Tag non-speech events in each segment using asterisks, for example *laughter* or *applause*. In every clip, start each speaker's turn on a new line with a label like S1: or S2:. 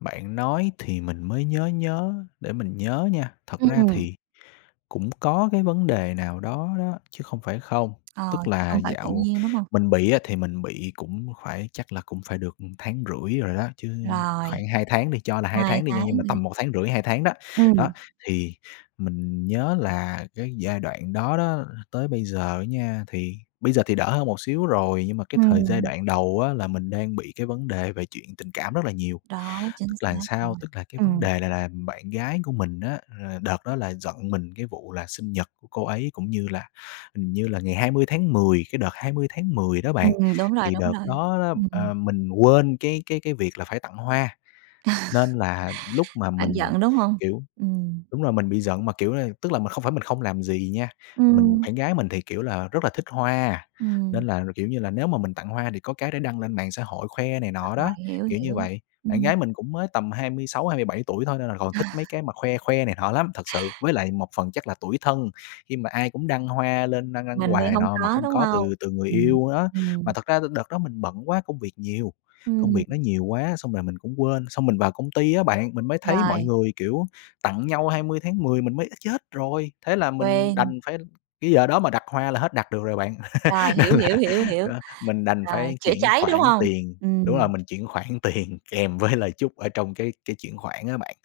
S1: Bạn nói thì mình mới nhớ nhớ, để mình nhớ nha. Thật
S2: Ừm
S1: ra
S2: ừm.
S1: thì cũng có cái vấn đề nào đó đó, chứ không phải không.
S2: Ờ,
S1: Tức
S2: chứ
S1: là
S2: không phải tự
S1: dạo
S2: nhiên đúng hông?
S1: mình bị á thì mình bị cũng phải chắc là cũng phải được, ừ, 1,5 tháng rồi đó, chứ
S2: Rồi.
S1: khoảng 2 tháng đi cho là 2
S2: 2
S1: tháng đi nha.
S2: tháng ấy
S1: Nhưng mà
S2: nhỉ?
S1: tầm 1,5 tháng, 2 tháng đó, đó,
S2: Ừm.
S1: thì mình nhớ là cái giai đoạn đó đó tới bây giờ nha, thì bây giờ thì đỡ hơn một xíu rồi. Nhưng mà cái thời giai
S2: Ừm.
S1: đoạn đầu á là mình đang bị cái vấn đề về chuyện tình cảm rất là nhiều.
S2: Đó,
S1: Tức
S2: chính
S1: là
S2: xác rồi.
S1: sao? Tức là cái vấn
S2: Ừm.
S1: đề này là bạn gái của mình á, ờ, đợt đó là giận mình cái vụ là sinh nhật của cô ấy cũng như là, hình như là ngày 20 tháng 10. Cái đợt 20 tháng 10 đó bạn,
S2: Ừm, đúng rồi,
S1: thì
S2: đúng
S1: đợt
S2: rồi.
S1: đó đó,
S2: Ừm, ừm.
S1: ờ, mình quên cái cái cái việc là phải tặng hoa,
S2: Ờ.
S1: nên là lúc mà
S2: Bạn
S1: mình,
S2: giận, đúng hông?
S1: kiểu
S2: Ừm.
S1: đúng rồi mình bị giận mà, kiểu là, tức là mình không phải mình không làm gì nha. Mình
S2: Ừm.
S1: bạn gái mình thì, kiểu là, rất là thích hoa, nên
S2: Ừm.
S1: là, kiểu như là, nếu mà mình tặng hoa thì có cái để đăng lên mạng xã hội khoe này
S2: Đăng
S1: nọ đó,
S2: bài, hiểu
S1: kiểu như
S2: hiểu.
S1: vậy. Bạn
S2: Ừm.
S1: gái mình cũng mới tầm 26, 27 tuổi thôi nên là còn
S2: À.
S1: thích mấy cái mà khoe khoe này nọ lắm, thật sự. Với lại một phần chắc là tủi thân khi mà ai cũng đăng hoa lên đăng đăng
S2: Mình
S1: quà
S2: thì
S1: này
S2: hông
S1: nọ mà
S2: có,
S1: không
S2: đúng
S1: có
S2: hông?
S1: từ từ người
S2: Ừm,
S1: yêu đó. Mà
S2: ừm.
S1: thật ra thì đợt đó mình bận quá, công việc nhiều, công
S2: Ừm.
S1: việc nó nhiều quá xong là mình cũng quên. Xong mình vào công ty á bạn, mình mới thấy mọi
S2: Rồi.
S1: người kiểu tặng nhau 20 tháng 10 mình mới "Ơ, chết rồi!" Thế là mình
S2: Quên.
S1: đành phải cái giờ đó mà đặt hoa là hết đặt được rồi bạn.
S2: Rồi,
S1: *laughs* Nên
S2: hiểu,
S1: là,
S2: hiểu, hiểu, hiểu,
S1: đó, mình đành
S2: rồi
S1: phải
S2: chữa
S1: chuyển
S2: cháy, đúng
S1: khoản
S2: hông?
S1: tiền. Đúng
S2: Ừm.
S1: rồi mình chuyển khoản tiền kèm với lời chúc ở trong cái cái chuyển khoản á bạn,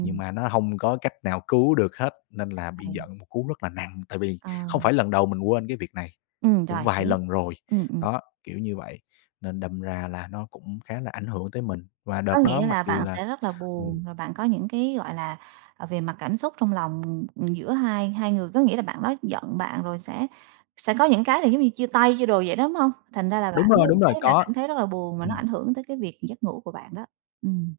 S1: nhưng mà nó hông có cách nào cứu được hết, nên là bị
S2: Ờ.
S1: giận một cú rất là nặng. Tại vì
S2: Ờ.
S1: không phải lần đầu mình quên cái việc này,
S2: Ừm,
S1: cũng
S2: rồi,
S1: vài
S2: hiểu.
S1: lần rồi.
S2: Ừm, ừm.
S1: Đó, kiểu như vậy, nên đâm ra là nó cũng khá là ảnh hưởng tới mình. Và
S2: Có
S1: đợt đó
S2: nghĩa
S1: mặc
S2: là
S1: dù
S2: bạn
S1: là
S2: sẽ rất là
S1: ừm.
S2: buồn, rồi bạn có những cái, gọi là, ờ, về mặt cảm xúc trong lòng giữa hai hai người, có nghĩa là bạn đó giận bạn rồi sẽ sẽ có những cái là giống như chia tay, chia đồ vậy đó, đúng hông? Thành ra là bạn
S1: Đúng rồi,
S2: hướng
S1: đúng rồi,
S2: thấy là
S1: có.
S2: cảm thấy rất là buồn và nó
S1: Ừm.
S2: ảnh hưởng tới cái việc giấc ngủ của bạn đó. Ừm.